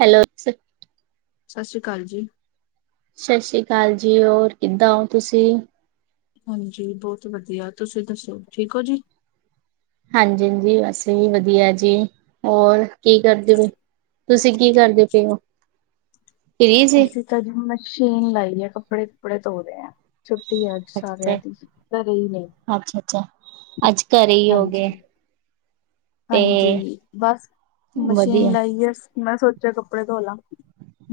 Hello ਸਸ ਸ੍ਰੀ ਕਾਲ ਜੀ। ਸਸ ਸ੍ਰੀ ਕਾਲ ਜੀ, ਹੋਰ ਕਿੱਦਾਂ ਹੋ ਤੁਸੀਂ? ਹਾਂਜੀ ਬੋਤ ਈ ਵਧੀਆ ਤੁਸੀਂ ਦੱਸੋ ਠੀਕ ਔ ਜੀ। ਹਾਂਜੀ-ਹਾਂਜੀ ਅਸੀ ਵੀ ਵਧੀਆ ਜੀ ਹੋਰ ਕੀ ਕਰਦੇ ਪੇ। ਤੁਸੀਂ ਕੀ ਕਰਦੇ ਪਏ ਔ? ਅਸੀਂ ਤਾਂ ਜੀ ਮਸ਼ੀਨ ਲਾਈ ਐ, ਕੱਪੜੇ-ਕੁੱਪੜੇ ਧੋ ਰੇ ਆ। ਛੁੱਟੀ ਐ ਅੱਜ ਸਾਰਿਆਂ ਦੀ, ਕਰੇ ਈ ਨੇ। ਅੱਛਾ-ਅੱਛਾ, ਅੱਜ ਕਰੇ ਈ ਹੋਗੇ। ਹਾਂਜੀ ਹਾਂਜੀ, ਬਸ ਵਧੀਆ ਮਸ਼ੀਨ ਲਾਈ ਐ ਮੈਂ ਸੋਚਿਆ ਕੱਪੜੇ ਧੋ ਲਾਂ।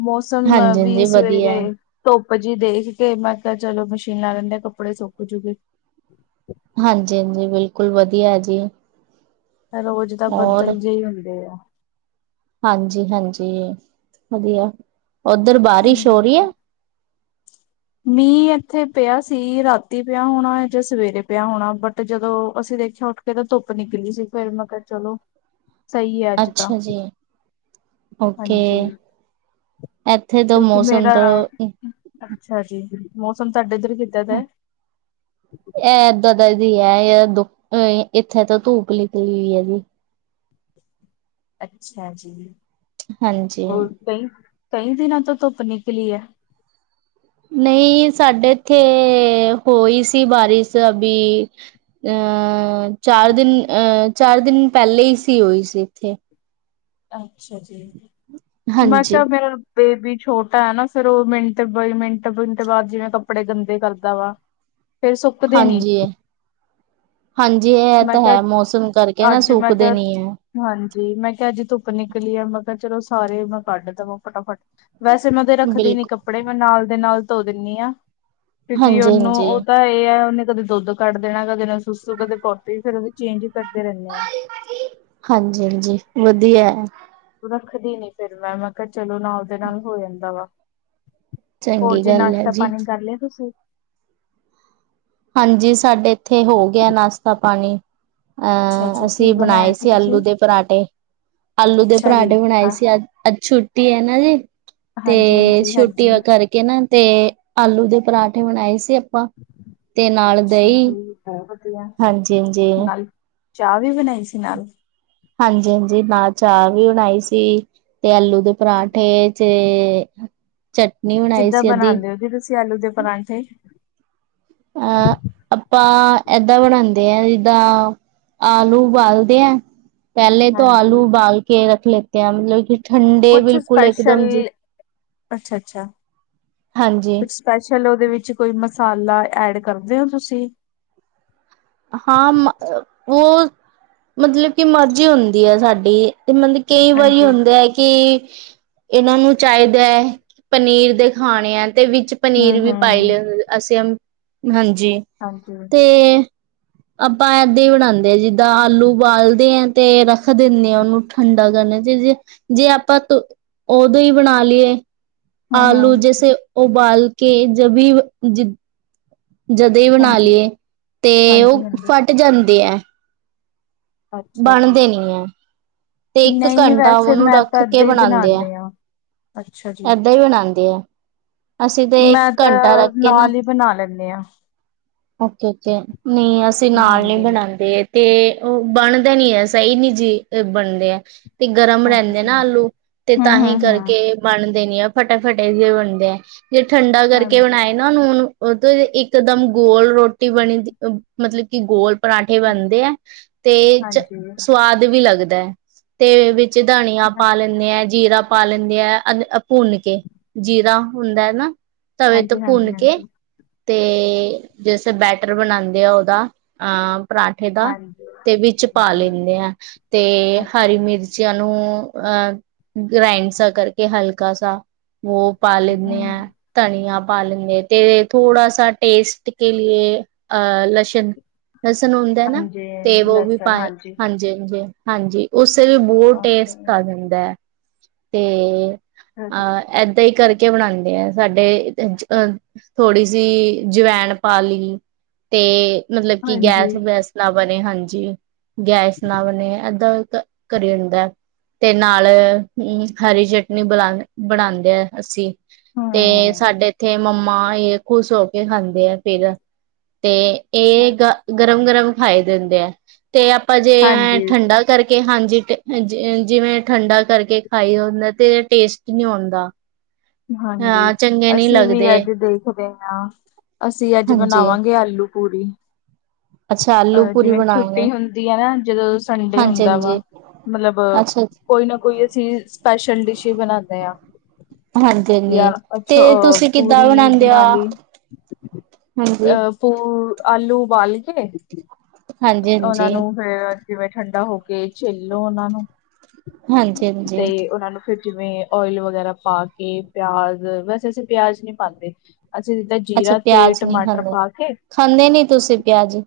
ਮੌਸਮ ਹਾਂਜੀ ਵੀ ਹਾਂਜੀ ਵਧੀਆ ਸਵੇਰੇ ਧੁੱਪ ਜੀ ਦੇਖ ਕੇ ਮੈਂ ਕਿਆ ਚਲੋ ਮਸ਼ੀਨ ਲਾ ਲੈਂਨੇ ਆ ਕੱਪੜੇ ਸੁੱਕ ਜੂ ਗੇ। ਹਾਂਜੀ-ਹਾਂਜੀ, ਬਿਲਕੁਲ ਵਧੀਆ ਜੀ। ਐ ਰੋਜ਼ ਤਾਂ ਹੋਰ ਬੱਦਲ ਜੇ ਈ ਹੁੰਦੇ ਆ। ਹਾਂਜੀ-ਹਾਂਜੀ, ਵਧੀਆ ਉੱਧਰ ਬਾਰਿਸ਼ ਹੋ ਰੀ ਆ ਐ। ਮੀਂਹ ਇੱਥੇ ਪਿਆ ਸੀ ਰਾਤੀਂ ਪਿਆ ਹੋਣਾ ਜਾਂ ਸਵੇਰੇ ਪਿਆ ਹੋਣਾ ਬਟ ਜਦੋਂ ਅਸੀਂ ਦੇਖਿਆ ਉੱਠ [unintelligible] ਧੁੱਪ ਨਿਕਲੀ ਸੀ ਫੇਰ ਮੈਂ ਕਿਆ ਚਲੋ ਸਈ ਏ ਅੱਜ ਤਾਂ। ਅੱਛਾ ਜੀ ਓਕੇ ਹਾਂਜੀ, ਇੱਥੇ ਤਾਂ ਕਿਉਂਕਿ ਮੌਸਮ ਮੇਰਾ ਤੋਂ ਅੱਛਾ ਜੀ, ਮੌਸਮ ਤੁਹਾਡੇ ਏਧਰ ਕਿ ਐ ਦਾਦਾ ਜੀ ਐਏ ਐ, ਦੁ ਇੱਥੇ ਤਾਂ ਧੁੱਪ ਨਿਕਲੀ ਹੋਈ ਏ ਜੀ। ਅੱਛਾ ਜੀ। ਹਾਂਜੀ। ਹੋਰ ਕਈ, ਕਈ ਦਿਨਾਂ ਤੋਂ ਧੁੱਪ ਨਿਕਲੀ ਐ। ਨਈ ਸਾਡੇ ਇੱਥੇ ਹੋਈ ਸੀ ਬਾਰਿਸ਼ ਅਭੀ ਅਹ ਚਾਰ ਦਿਨ ਅਹ ਚਾਰ ਦਿਨ ਪੈਲੇ ਸੀ ਹੋਈ ਸੀ ਇੱਥੇ। ਅੱਛਾ ਜੀ, ਹਾਂਜੀ, ਮਤਲਬ ਫੇਰ ਬੇਬੀ ਛੋਟਾ ਐ ਨਾ, ਫੇਰ ਓ ਮਿੰਟ ਬਾਈ ਮਿੰਟ-ਮਿੰਟ ਬਾਦ ਜਿਵੇਂ ਕੱਪੜੇ ਗੰਦੇ ਕਰਦਾ ਵਾ। ਫੇਰ ਸੁੱਕਦੇ ਨੀ। ਹਾਂਜੀ, ਹਾਂਜੀ, ਐ ਮੈਂ ਤਾਂ ਕਿਹਾ ਹੈ ਮੌਸਮ ਕਰਕੇ ਨਾ ਅੱਜ ਮੈਂ ਕਿਹਾ ਸੁੱਕਦੇ ਨੀ ਏ। ਹਾਂਜੀ, ਮੈਂ ਕਿਆ ਅਜ ਧੁੱਪ ਨਿਕਲੀ ਐ ਮੈਂ ਕਿਆ ਚਲੋ ਸਾਰੇ ਮੈਂ ਕੱਢ ਦੇਵਾਂ ਫਟਾਫਟ। ਵੈਸੇ ਮੈਂ ਉਦੇ ਤੇ ਰੱਖਦੀ ਨੀ ਬਿਲਕੁਲ, ਕੱਪੜੇ ਮੈਂ ਨਾਲ ਦੇ ਨਾਲ ਧੋ ਦਿੰਨੀ ਆ ਕਿਉਂਕਿ ਹਾਂਜੀ, ਉਹਨੂੰ ਹਾਂਜੀ, ਉਹ ਤਾ ਏ ਆ ਓਨੇ ਕਦੇ ਦੁੱਧ ਕੱਢ ਦੇਣਾ, ਕਦੇ ਓਨੇ ਸੁਸੂ, ਕਦੇ ਪੋਂਟੀ, ਫੇਰ ਉਹਦੇ ਚੇਂਜ ਕਰਦੇ ਰੇਂਨੇ ਆ। ਹਾਂਜੀ-ਹਾਂਜੀ, ਵਧੀਆ। ਰੱਖਦੀ ਨੀ ਫੇਰ ਮੈਂ, ਮੈਂ ਕਿਹਾ, ਚਲੋ, ਨਾਲ ਉਹਦੇ ਨਾਲ ਹੋ ਜਾਂਦਾ ਵਾ। ਹੋਰ ਚੰਗੀ ਜੀ, ਗੱਲ ਹੈ ਨਾਸ਼ਤਾ ਜੀ, ਪਾਣੀ ਕਰ ਲਿਆ ਤੁਸੀਂ? ਹਾਂਜੀ, ਸਾਡੇ ਇੱਥੇ ਹੋ ਗਿਆ ਨਾਸ਼ਤਾ ਪਾਣੀ। ਅੱਛਾ ਅਹ, ਜੀ ਕੀ ਅਸੀਂ ਬਣਾਇਆ ਬਣਾਏ ਸੀ ਆਲੂ ਤੁਸੀਂ ਦੇ ਪਰਾਂਠੇ। ਆਲੂ ਦੇ ਅੱਛਾ ਜੀ ਪਰਾਂਠੇ ਬਣਾਏ ਹਾਂ ਸੀ ਅੱਜ, ਅੱਜ ਛੁੱਟੀ ਹੈ ਨਾ ਜੀ। ਹਾਂਜੀ ਤੇ ਹਾਂਜੀ ਛੁੱਟੀ ਹਾਂਜੀ ਕਰਕੇ ਨਾ, ਤੇ ਆਲੂ ਦੇ ਪਰਾਂਠੇ ਬਣਾਏ ਸੀ ਆਪਾਂ। ਤੇ ਨਾਲ ਅੱਛਾ ਦਹੀਂ ਜੀ, ਵਧੀਆ, ਹਾਂਜੀ ਹਾਂਜੀ ਨਾਲ, ਚਾਹ ਵੀ ਬਣਾਈ ਸੀ। ਨਾਲ, ਹਾਂਜੀ-ਹਾਂਜੀ, ਨਾ ਚਾਹ ਵੀ ਬਣਾਈ ਸੀ। ਤੇ ਆਲੂ ਦੇ ਪਰਾਂਠੇ ਚ ਚਟਨੀ, ਕਿੱਦਾਂ ਬਣਾਉਂਦੇ ਹੋ ਜੀ, ਤੁਸੀਂ ਆਲੂ ਦੇ ਪਰਾਂਠੇ? ਅਹ, ਆਪਾਂ ਏਦਾਂ ਬਣਾਦੇ ਆ, ਜਿੱਦਾਂ ਆਲੂ ਉਬਾਲਦੇ ਆ, ਪਹਿਲਾਂ ਤੋਂ ਹਾਂਜੀ ਆਲੂ ਉਬਾਲ ਕੇ ਰੱਖ ਲੇਤੇ ਆ, ਮਤਲਬ ਕਿ ਠੰਡੇ ਕੁਛ ਬਿਲਕੁਲ ਸਪੈਸ਼ਲ ਇਕਦਮ ਜੀ, ਅੱਛਾ ਅੱਛਾ ਹਾਂਜੀ। ਕੁਛ ਸਪੈਸ਼ਲ ਉਹਦੇ ਵਿੱਚ ਕੋਈ ਮਸਾਲਾ ਐਡ ਕਰਦੇ ਓ ਤੁਸੀਂ? ਹਾਂ, ਉਹ, ਮਤਲਬ ਕਿ ਮਰਜ਼ੀ ਹੁੰਦੀ ਹੈ ਸਾਡੀ ਤੇ, ਮਤਲਬ। ਕਈ ਵਾਰੀ ਹਾਂਜੀ ਹੁੰਦੇ ਏ ਕਿ ਇਹਨਾਂ ਨੂੰ ਚਾਹੀਦਾ, ਪਨੀਰ ਦੇ ਖਾਣੇ ਏ ਤੇ ਵਿੱਚ, ਹਮ ਪਨੀਰ ਵੀ ਪਾ ਹਮ ਲਿਆ ਅਸੀਂ, ਹਾਂਜੀ। ਹਾਂਜੀ। ਤੇ ਆਪਾਂ ਏਦਾਂ ਹੀ ਬਣਾਦੇ ਆ ਜਿੱਦਾਂ ਆਲੂ ਉਬਾਲਦੇ ਹਾਂ ਤੇ ਰੱਖ ਦਿੰਦੇ ਹਾਂ ਉਹਨੂੰ ਠੰਡਾ ਕਰਨ ਚ ਜੇ ਆਪਾਂ, ਓਦੋਂ ਹੀ ਬਣਾ ਲਈਏ, ਹਮ ਆਲੂ ਹਮ ਜੈਸੇ ਉਬਾਲ ਕੇ ਜਭੀ ਜ ਜਦੇ ਹੀ ਬਣਾ ਹਾਂਜੀ ਲਈਏ ਤੇ ਉਹ ਹਾਂਜੀ ਹਾਂਜੀ ਫਟ ਜਾਂਦੇ ਐ। ਅੱਛਾ ਜੀ ਬਣਦੇ ਨੀ ਐ, ਤੇ ਇੱਕ ਨਹੀਂ ਘੰਟਾ ਵੈਸੇ ਉਹਨੂੰ ਮੈਂ ਰੱਖ ਤਾਂ ਕੇ ਏਦਾਂ ਹੀ ਬਣਾਦੇ ਐ। ਬਣਾਉਂਦੇ ਆ ਅੱਛਾ ਜੀ ਏਦਾਂ ਹੀ ਬਣਾਦੀ ਹੈ। ਮੈਂ ਤਾਂ ਰੱਖ ਕੇ ਨਾਲ ਹੀ ਬਣਾ ਲੈਂਣੀ ਹਾਂ। ਓਕੇ-ਓਕੇ, ਨਹੀ ਅਸੀਂ ਨਾਲ ਨਹੀ ਹਾਂਜੀ ਬਣਾਦੇ। ਤੇ ਉਹ ਬਣਦਾ ਨੀ ਹੈ ਸਹੀ ਨੀ ਜੀ ਬਣਦੇ ਆ। ਤੇ ਗਰਮ ਰਹਿੰਦੇ ਅੱਛਾ ਨਾ ਆਲੂ ਤੇ ਹਮ ਤਾਂਹੀ ਹਮ ਹਮ ਕਰਕੇ, ਬਣਦੇ ਨੀ ਆ ਫਟਾਫਟੇ ਜੇ ਬਣਦੇ ਆ ਜੇ ਠੰਡਾ ਕਰਕੇ ਹਾਂਜੀ ਬਣਾਏ ਨਾ ਉਹ ਨੂੰ ਉਹ ਤੇ, ਇੱਕਦਮ, ਗੋਲ ਰੋਟੀ ਬਣੀ ਦੀ ਮਤਲਬ ਕਿ ਗੋਲ, ਪਰਾਂਠੇ ਬਣਦੇ ਹੈ ਤੇ ਚ ਹਾਂਜੀ ਹਾਂਜੀ ਸਵਾਦ ਵੀ ਲੱਗਦਾ ਹੈ। ਤੇ ਵਿੱਚ ਧਨੀਆ ਪਾ ਲੈਂਦੇ ਆ ਜੀਰਾ ਪਾ ਲੈਂਦੇ ਐ- ਭੁੰਨ ਕੇ, ਜੀਰਾ ਹੁੰਦਾ ਨਾ, ਤਵੇ ਤੋਂ ਹਾਂਜੀ ਭੁੰਨ ਕੇ ਹਾਂਜੀ ਤੇ ਜੇਸੇ ਬੈਟਰ ਬਣਾਦੇ ਆ ਉਹਦਾ ਅਹ ਪਰਾਂਠੇ ਦਾ, ਹਾਂਜੀ ਤੇ ਵਿੱਚ ਪਾ ਲੈਣੇ ਆ ਤੇ ਹਰੀ ਹਾਂਜੀ ਮਿਰਚ, ਬੱਚਿਆਂ ਨੂੰ ਅਹ ਗ੍ਰਾਇੰਡ ਸਾ ਕਰਕੇ ਹਲਕਾ ਸਾ। ਉਹ ਪਾ ਲੈਣੇ ਹਮ ਆ ਧਨੀਆ ਪਾ ਲੈਣੇ ਆ ਤੇ ਥੋੜਾ ਸਾ ਟੇਸਟ ਕੇ ਅ ਲਸਣ ਲਸਣ ਹੁੰਦਾ ਨਾ ਹਾਂਜੀ ਤੇ ਉਹ ਵੀ ਲਸਣ ਪਾਏ ਹਾਂਜੀ ਹਾਂਜੀ-ਹਾਂਜੀ, ਹਾਂਜੀ ਉਸੇ ਵੀ ਬਹੁ ਟੇਸਟ ਆ ਹਾਂਜੀ ਜਾਂਦਾ ਹੈ, ਤੇ ਅਹ ਏਦਾਂ ਹੀ ਕਰਕੇ ਕੇ ਬਣਾਦੇ ਆ ਸਾਡੇ ਅ ਥੋੜ੍ਹੀ ਸੀ ਜਵੈਨ ਪਾ ਲੀ ਤੇ ਮਤਲਬ ਕੀ ਹਾਂਜੀ ਗੈਸ ਵੈਸ ਨਾ ਬਣੇ ਹਾਂਜੀ। ਗੈਸ ਨਾ ਬਣੇ ਏਦਾਂ ਕਰੀਂਦੈ। ਤੇ ਨਾਲ ਹੂੰ ਹਰੀ ਚਟਨੀ ਬਲਾ ਬਣਾਦੇ ਅਸੀਂ। ਤੇ ਹੂੰ ਸਾਡੇ ਇੱਥੇ ਮੰਮਾ ਏ ਖੁਸ਼ ਹੋ ਕੇ ਖਾਂਦੇ ਐ। ਫੇਰ ਤੇ ਏ ਅੱਛਾ। ਗ ਗਰਮ-ਗਰਮ ਖਾਈ ਦੇ ਹੁੰਦੇ ਐ। ਤੇ ਆਪਾਂ ਜੇ ਐ ਹਾਂਜੀ ਠੰਡਾ ਕਰਕੇ ਹਾਂਜੀ ਟ ਹਾਂਜੀ ਜਿਵੇਂ ਠੰਡਾ ਕਰਕੇ ਖਾਈ ਹੁੰਦਾ ਤੇ ਟੇਸਟ ਨੀ ਔਨਦਾ। ਹ [inaudible] ਹਾਂਜੀ, ਅਸੀਂ ਵੀ ਅੱਜ ਦੇਖਦੇ ਆ ਅਸੀਂ ਅੱਜ ਹਾਂਜੀ ਬਣਾਵਾਂਗੇ ਆਲੂ। ਪੂਰੀ। ਅੱਛਾ ਆਲੂ ਅ ਪੂਰੀ ਜਿਵੇਂ ਬਣਾਏਗੇ ਛੁੱਟੀ ਹੁੰਦੀ ਆ ਨਾ ਜਦੋਂ ਸੰਡੇ ਹਾਂਜੀ ਹੁੰਦਾ ਹਾਂਜੀ ਵਾ ਮਤਲਬ ਅੱਛਾ ਕੋਈ ਨਾ ਕੋਈ ਅਸੀਂ ਸਪੈਸ਼ਲ ਡਿਸ਼ ਈ ਬਣਾਨੇ ਆ। ਹਾਂਜੀ ਯਾ ਹਾਂਜੀ ਅੱਛ ਤੇ ਅ ਤੁਸੀਂ ਕਿੱਦਾਂ ਪੂਰੀ ਬਣਾਉਂਦੇ ਹੋ ਬਣਾਲੀ ਹਾਂਜੀ ਅ [unintelligible] ਆਲੂ ਉਬਾਲ ਕੇ ਹਾਂਜੀ ਉਨਾਂ ਹਾਂਜੀ ਨੂੰ ਫੇਰ ਜਿਵੇਂ ਠੰਡਾ ਹੋ ਕੇ ਛਿੱਲ ਲੋ ਉਨਾਂ ਨੂੰ ਹਾਂਜੀ ਹਾਂਜੀ ਤੇ ਉਨਾਂ ਨੂੰ ਫਿਰ ਜਿਵੇਂ ਓਇਲ ਵਗੈਰਾ ਪਾ ਕੇ ਪਿਆਜ ਵੈਸੇ ਅਸੀਂ ਪਿਆਜ ਨੀ ਪਾਂਦੇ। ਅੱਸੀਂ ਜਿਦਾਂ ਅੱਛਾ ਜੀਰਾ, ਤੇਲ, ਪਿਆਜ ਨਹੀਂ ਟਮਾਟਰ ਖਾਂਦੇ ਪਾ ਕੇ ਖਾਂਦੇ ਨੀ ਤੁਸੀਂ ਪਿਆਜ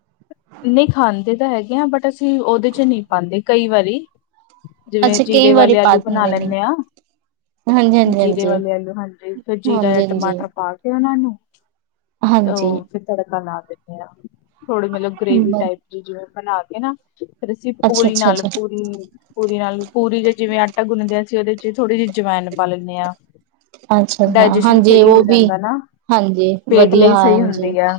ਨਈ ਖਾਂਦੇ ਤਾਂ ਹੈਗੇ ਆ ਬਟ ਅਸੀਂ ਓਦੇ ਚ ਨੀ ਪਾਂਦੇ ਕਈ ਵਾਰੀ। ਜਿਵੇਂ ਅੱਛਾ ਕਈ ਜੀਰੇ ਵਾਰੀ ਵਾਲੇ ਪਾ ਆਲੂ ਬਣਾ ਦਿੰਦੇ ਨੇ ਲੈਂਨੇ ਆ। ਹਾਂਜੀ ਹਾਂਜੀ ਜੀਰੇ ਹਾਂਜੀ ਵਾਲੇ ਆਲੂ ਹਾਂਜੀ ਫਿਰ ਜੀਰਾ ਜਾਂ ਹਾਂਜੀ ਟਮਾਟਰ ਪਾ ਕੇ ਓਨਾ ਨੂੰ ਓ ਹਾਂਜੀ ਫਿਰ ਤੜਕਾ ਲਾ ਦਿੰਨੇ ਆ ਥੋੜੀ ਮਤਲਬ ਗਰੇ ਬੀ ਹਾਂਜੀ ਟਾਈਪ ਜੀ ਬਣਾ ਕੇ ਨਾ ਫੇਰ ਅਸੀਂ ਅੱਛਾ ਪੂਰੀ ਅੱਛਾ ਨਾਲ ਅੱਛਾ ਪੂਰੀ ਪੂਰੀ ਨਾਲ ਪੂਰੀ ਜ ਜਿਵੇਂ ਆਟਾ ਗੁੰਨਦੇ ਆ ਅਸੀਂ ਉਦੇ ਚ ਥੋੜ੍ਹੀ ਜੀ ਜਵੈਨ ਪਾ ਲੈਂਨੇ ਆ। ਅੱਛਾ ਹਾਂ ਡਾਇਜੇਸ਼ਨ ਹਾਂਜੀ ਸਈ ਹੋ ਉਹ ਵੀ ਜਾਂਦਾ ਨਾ ਹਾਂਜੀ ਪੇਟ ਵਧੀਆ ਲਈ ਸਈ ਹਾਂਜੀ ਹੁੰਦੀ ਆ।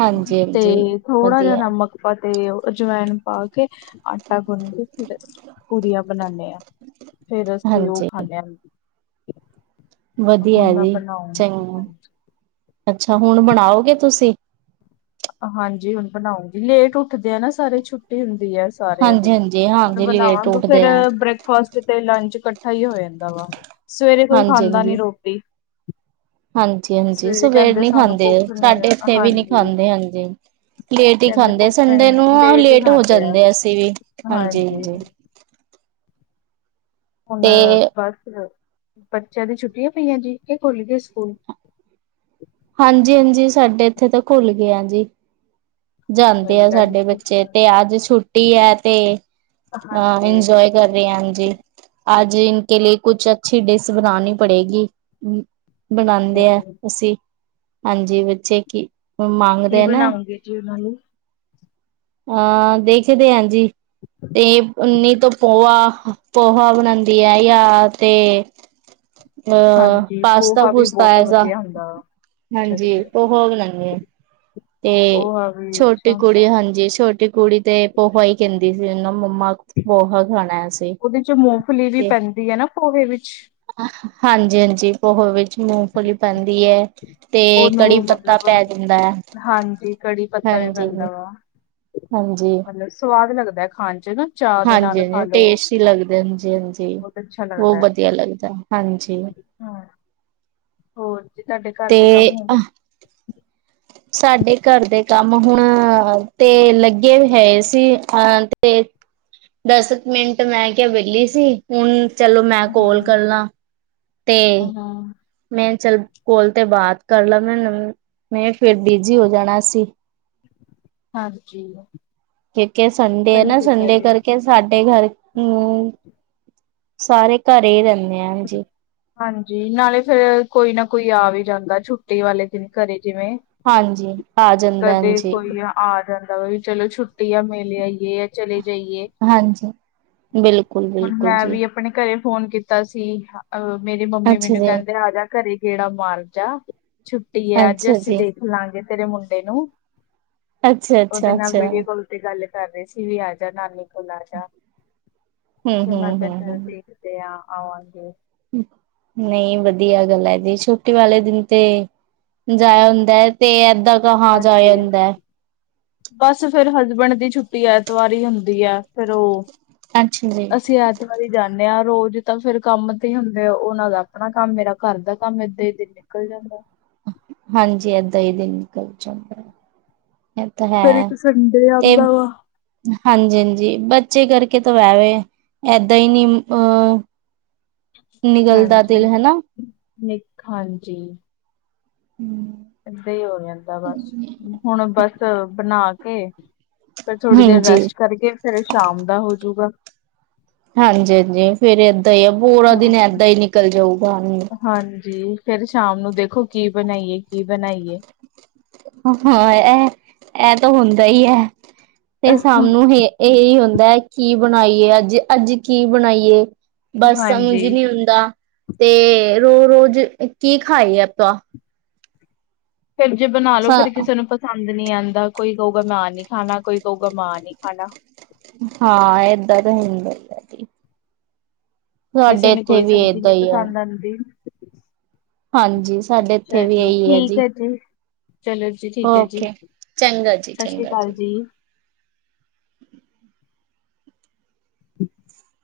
ਹਾਂਜੀ ਤੇ ਹਾਂਜੀ ਥੋੜਾ ਜਾ ਵਧੀਆ ਨਮ ਮੱਕਾਂ ਤੇ ਓ ਅਜਵਾਇਣ ਪਾ ਕੇ, ਆਟਾ ਗੁੰਨ ਕੇ ਫੇਰ ਪੂਰੀਆਂ ਬਨਾਨੇ ਆ। ਫੇਰ ਅਸੀਂ ਓ ਹਾਂਜੀ ਖਾਨੇ ਆ ਹੁਣ ਵਧੀਆ ਮੈਂ ਜੀ, ਬਣਾਉਂਗੀ ਚੰਗ। ਅੱਛਾ! ਹੁਣ ਬਣਾਓਗੇ ਤੁਸੀਂ? ਹਾਂਜੀ ਹੁਣ ਬਣਾਊਂਗੀ ਲੇਟ ਉੱਠਦੇ ਆ ਨਾ ਸਾਰੇ ਛੁੱਟੀ ਹੁੰਦੀ ਐ ਸਾਰਿਆਂ ਹਾਂਜੀ ਦੀ ਹਾਂਜੀ ਹੁਣ ਹਾਂਜੀ ਲੇਟ ਬਣਾਵਾਂਗੇ ਉੱਠਦੇ ਫੇਰ ਆ ਬ੍ਰੇਕਫਾਸਟ ਚ ਤੇ ਲੰਚ ਕੱਠਾ ਈ ਹੋ ਯਾਂਦਾ ਵਾ ਸਵੇਰੇ ਕੋਈ ਖਾਂਦਾ ਨੀ ਰੋਟੀ। ਹਾਂਜੀ-ਹਾਂਜੀ ਸਵੇਰੇ ਸਵੇਰ ਕਹਿੰਦੇ ਨੀ ਸਾਨੂੰ ਖਾਂਦੇ ਭੁੱਖ ਨਹੀਂ ਸਾਡੇ ਆ ਏਥੇ ਵੀ ਨੀ ਹਾਂਜੀ ਖਾਂਦੇ ਹਾਂਜੀ। ਲੇਟ ਈ ਕਹਿੰਦੇ ਖਾਂਦੇ ਭੁੱਖ ਸੰਡੇ ਨੂੰ ਹਾਂ ਹੀ ਲੇਟ ਹੋ ਖਾਂਦੇ ਆ ਜਾਂਦੇ ਅਸੀਂ ਵੀ, ਹਾਂਜੀ ਹਾਂਜੀ-ਹਾਂਜੀ। ਹੁਣ ਤੇ ਬਸ ਬੱਚਿਆਂ ਦੀ ਛੁੱਟੀਆਂ ਪਈਆਂ ਜੀ ਕਿ ਖੁਲਗੇ ਸਕੂਲ? ਹਾਂਜੀ-ਹਾਂਜੀ ਸਾਡੇ ਇੱਥੇ ਤਾਂ ਖੁੱਲਗੇ ਆ ਜੀ। ਅੱਛਾ ਜਾਂਦੇ ਆ ਜੀ ਅੱਜ ਸਾਡੇ ਬੱਚੇ ਛੁੱਟੀਆਂ ਤੇ ਅੱਜ ਛੁੱਟੀ ਐ ਤੇ ਹਾਂ ਹਾਂਜੀ ਇੰਜੋਏ ਕਰ ਰੇ ਐ, ਹਾਂਜੀ ਆੱਜ ਇਨ ਕੇ ਲਿਏ ਕੁਛ ਅੱਛੀ ਡਿਸ ਬਨਾਨੀ ਪੜੇਗੀ ਹੂੰ, ਅੱਛਾ ਬਣਾਂਦੇ ਐ ਜੀ। ਅਸੀਂ ਹਾਂਜੀ ਵ ਚੇ ਕੀ [unintelligible] ਮੰਗਦੇ ਐ ਨਾ। [unintelligible] ਆ ਦੇਖਦੇ ਆ ਜੀ ਤੇ ਨੀ ਤੋਂ ਪੋਆ ਪੋਹਾ ਬਣਾਦੀ ਐ ਯਾ ਤੇ ਅ ਹਾਂਜੀ ਪੋਹਾ ਵੀ ਪਾਸਤਾ-ਪੂਸਤਾ ਬਹੁਤ ਐਸਾ ਵਧੀਆ ਹੁੰਦਾ ਅੱਛਾ ਹਾਂਜੀ, ਜੀ। [unintelligible] ਆ ਤੇ ਪੋਹਾ ਵੀ ਅੱਛਾ ਛੋਟੀ ਕੁੜੀ, ਹੁੰਦਾ। ਹਾਂਜੀ ਤੁਹਾਡੀ ਕੁੜੀ ਤੇ ਪੋਹਾ ਈ ਕੈਂਦੀ ਸੀ, ਮੰਮਾ ਪੋਹਾ ਖਾਣਾ ਅਸੀ। ਮੂੰਫਲੀ ਵੀ ਪੈਂਦੀ ਐ ਨਾ ਪੋਹੇ ਵਿੱਚ? ਹਾਂਜੀ-ਹਾਂਜੀ, ਪੋਹੇ ਵਿੱਚ ਮੂੰਫਲੀ ਪੈਂਦੀ ਐ। 'ਤੇ ਉਹਨੂੰ ਕੜੀ ਪੱਤਾ ਮਤਲਬ ਪੈ ਜਾਂਦੈ, ਹਾਂਜੀ ਕੜੀ ਪੱਤਾ ਵੀ ਹਾਂਜੀ। [inaudible] ਪੈਂਦਾ ਵਾ। ਹਾਂਜੀ, ਮਤਲਬ ਸਵਾਦ ਲੱਗਦਾ ਹੈ ਖਾਣ ਚ ਨਾ ਚਾਹ ਦੇ ਨਾਲ ਖਾ ਹਾਂਜੀ, ਲੋ ਟੇਸਟੀ ਲੱਗਦੇ, ਹਾਂਜੀ-ਹਾਂਜੀ। ਬਹੁਤ ਅੱਛਾ ਲੱਗਦਾ ਬੋਹ ਹੈ। ਵਦੀਆ ਲੱਗਦੈ, ਹਾਂਜੀ। ਹਾਂ ਹੋਰ ਜੀ, ਤਾਡੇ ਘਰ ਤੇ ਦੇ ਕੰਮ ਹੋਗੇ। ਸਾਡੇ ਘਰ ਦੇ ਕੰਮ ਹੁਨ ਹੋਨ 'ਤੇ ਲੱਗੇ ਹੋਏ ਸੀ, ਹਾਂ 'ਤੇ। ਦਸ ਕੁ ਮਿੰਟ ਮੈਂ ਕਿਆ ਵੇਲੀ ਸੀ, ਹੁਨ ਚਲੋ ਮੈਂ ਕੋਲ ਹਾਂ। ਕਰ ਲਾਂ। ਤੇ ਹਾਂ। ਮੈਂ ਚੱਲ, ਕੋਲ ਤੇ ਬਾਤ ਕਰ ਲਾ ਮੈ, ਮੈਂ ਫੇਰ ਬੀਜੀ ਹੋ ਜਾਨਾ ਸੀ। ਹਾਂਜੀ। ਕਿਉਂਕਿ ਸੰਡੇ ਐ ਸਹੀ ਨਾ, ਕੀਤਾ ਸੰਡੇ ਜੇ। ਕਰਕੇ ਸਾਡੇ ਘਰ ਨੂੰ, ਸਾਰੇ ਘਰੇ ਈ ਰੈਨੇ ਆ, ਹਾਂਜੀ। ਹਾਂਜੀ, ਨਾਲੇ ਫੇਰ ਕੋਈ ਨਾ ਕੋਈ ਆ ਵੀ ਜਾਂਦੈ ਛੁੱਟੀ ਵਾਲੇ ਦਿਨ ਘਰੇ, ਜਿਵੇਂ। ਹਾਂਜੀ, ਆ ਜਾਦੈ, ਕਦੇ ਹਾਂਜੀ। ਕੋਈ ਆ ਜਾਂਦਾ ਵੀ, ਚਲੋ ਛੁੱਟੀ ਆ, ਮਿਲ ਆਈਏ। ਚਲੇ ਜਾਈਏ, ਹਾਂਜੀ ਬਿਲਕੁਲ ਹੁਨ ਬਿਲਕੁਲ ਮੈਂ ਜੀ ਵੀ ਅਪਨੇ ਘਰੇ ਫੋਨ ਕੀਤਾ ਸੀ, ਅ ਮੇਰੀ ਮੰਮੀ ਅੱਛਾ ਮੈਨੂੰ ਜੀ ਕੈਂਦੇ ਆਜਾ ਘਰੇ। ਗੇੜਾ ਮਾਰਜਾ, ਛੁੱਟੀ ਏ ਅੱਜ। ਅੱਛਾ ਅਸੀਂ ਜੀ ਦੇਖ ਲਾਂਗੇ ਤੇਰੇ ਮੁੰਡੇ ਨੂੰ। ਅੱਛਾ ਓਦੇ ਅੱਛਾ ਨਾਲ ਅੱਛਾ ਵੀਡੀਓ ਕੋਲ 'ਤੇ ਗੱਲ ਕਰ ਰੇ ਸੀ ਵੀ ਆਜਾ ਨਾਨੀ ਕੋਲ ਆਜਾ। 'ਤੇ ਹਮ ਹਮ ਮਾਤਾ ਹਮ ਕਰਦੀ 'ਤੇ ਆ ਆਵਾਂਗੇ। ਨਈ, ਵਦੀਆ ਗੱਲ ਐ ਜੀ। ਛੁੱਟੀ ਵਾਲੇ ਦਿਨ ਤੇ, ਜਾਇਆ ਹੁੰਦੈ। 'ਤੇ ਐਦਾਂ ਕਹਾ ਜਾਯਾ ਹਾਂਜੀ ਹੁੰਦੈ। ਬਸ ਫੇਰ ਹਸਬੈਂਡ ਦੀ ਛੁੱਟੀ ਐਤਵਾਰ ਈ ਹੁੰਦੀ ਐ, ਫੇਰ ਓ, ਅੱਛਾ ਜੀ ਅਸੀਂ ਅੱਜ ਅਸੀ ਜਾਨੇਂ ਆ, ਰੋਜ ਤਾਂ ਫਿਰ ਕੰਮ 'ਤੇ ਹੁੰਦੇ ਓ। ਓਨਾਂ ਦਾ ਅਪਨਾ ਕੰਮ, ਮੇਰਾ ਘਰ ਦਾ ਕੰਮ ਏ, 'ਤੇ ਏਦਾ ਈ ਦਿਨ ਨਿਕਲ ਜਾਂਦੈ। ਹਾਂਜੀ, ਐਦਾਂ ਈ ਦਿਨ ਨਿਕਲ ਜਾਂਦੈ। ਏ ਤਾਂ ਫੇਰ ਹੈ, ਇੱਕ ਸੰਡੇ ਤੇ ਆਉਂਦਾ ਵਾ ਹਾਂਜੀ-ਹਾਂਜੀ, ਬੱਚੇ ਕਰਕੇ ਤਾਂ ਵੈ ਵੇ, ਏਦਾਂ ਈ ਨੀ ਅਹ। ਹਾਂਜੀ, ਹਨਾ। ਨਿਕ ਹਾਂਜੀ। ਹੂੰ। ਏਦਾਂ ਈ ਹੋ ਜਾਂਦਾ ਬਸ, ਹੁਨ ਬਸ ਬਨਾ ਕੇ ਫਿਰ ਥੋੜੀ ਦੇਰ ਹਾਂਜੀ। ਰੈਸਟ ਕਰਕੇ, ਫੇਰ ਸ਼ਾਮ ਦਾ ਹੋਜੂਗਾ। ਹਾਂਜੀ-ਹਾਂਜੀ, ਫੇਰ ਏਦਾਂ ਈ ਆ, ਪੂਰਾ ਦਿਨ ਏਦਾਂ ਈ ਨਿਕਲ ਜਾਊਗਾ। ਹਾਂਜੀ, ਫੇਰ ਸ਼ਾਮ ਨੂੰ ਦੇਖੋ, ਕੀ ਬਨਾਈਏ, ਕੀ ਬਨਾਈਏ? ਹਾਂ ਐਹ, ਐਹ ਤਾਂ ਹੁੰਦਾ ਈ ਐ, ਫਿਰ ਸਾਮ ਨੂੰ ਹੀ ਏਹੀ ਹੁੰਦਾ ਐ, ਕੀ ਬਨਾਈਏ ਅੱਜ -ਅੱਜ ਕੀ ਬਨਾਈਏ? ਬਸ ਸਮਝ ਈ ਹਾਂਜੀ ਨੀ ਹੁੰਦਾ, 'ਤੇ ਰੋ- ਰੋਜ਼ ਕੀ ਖਾਈਏ ਆਪਾਂ? ਫਿਰ ਜੇ ਬਨਾ ਲੋ ਫੇਰ ਕਿਸੇ ਨੂੰ ਪਸ ਪਸੰਦ ਨੀ ਆਂਦਾ, ਕੋਈ ਕਊਗਾ, ਮਾ ਐ ਨੀ ਖਾਨਾ, ਕੋਈ ਕਊਗਾ, ਮਾ ਐ ਨੀ ਖਾਨਾ। ਹਾਂ ਏਦਾਂ ਤਾਂ ਹੁੰਦਾ ਈ ਏ। ਕਿਸੇ ਸਾਡੇ ਨੂੰ ਇੱਥੇ ਕੋਈ ਵੀ ਸਬਜ਼ੀ ਨੀ ਏਦਾਂ ਹੀ ਆ। ਪਸੰਦ ਆਂਦੀ। ਹਾਂਜੀ ਸਾਡੇ ਅੱਛਾ ਇੱਥੇ ਵੀ ਜੀ, ਇਹੀ ਠੀਕ ਹੈ ਜੀ, ਚਲੋ ਜੀ। ਜੀ ਠੀਕ ਹੈ ਜੀ! ਓਕੇ ਚੰਗਾ ਜੀ ਸਤਿ ਸ਼੍ਰੀ ਚੰਗਾ ਅਕਾਲ ਜੀ। [inaudible] [inaudible]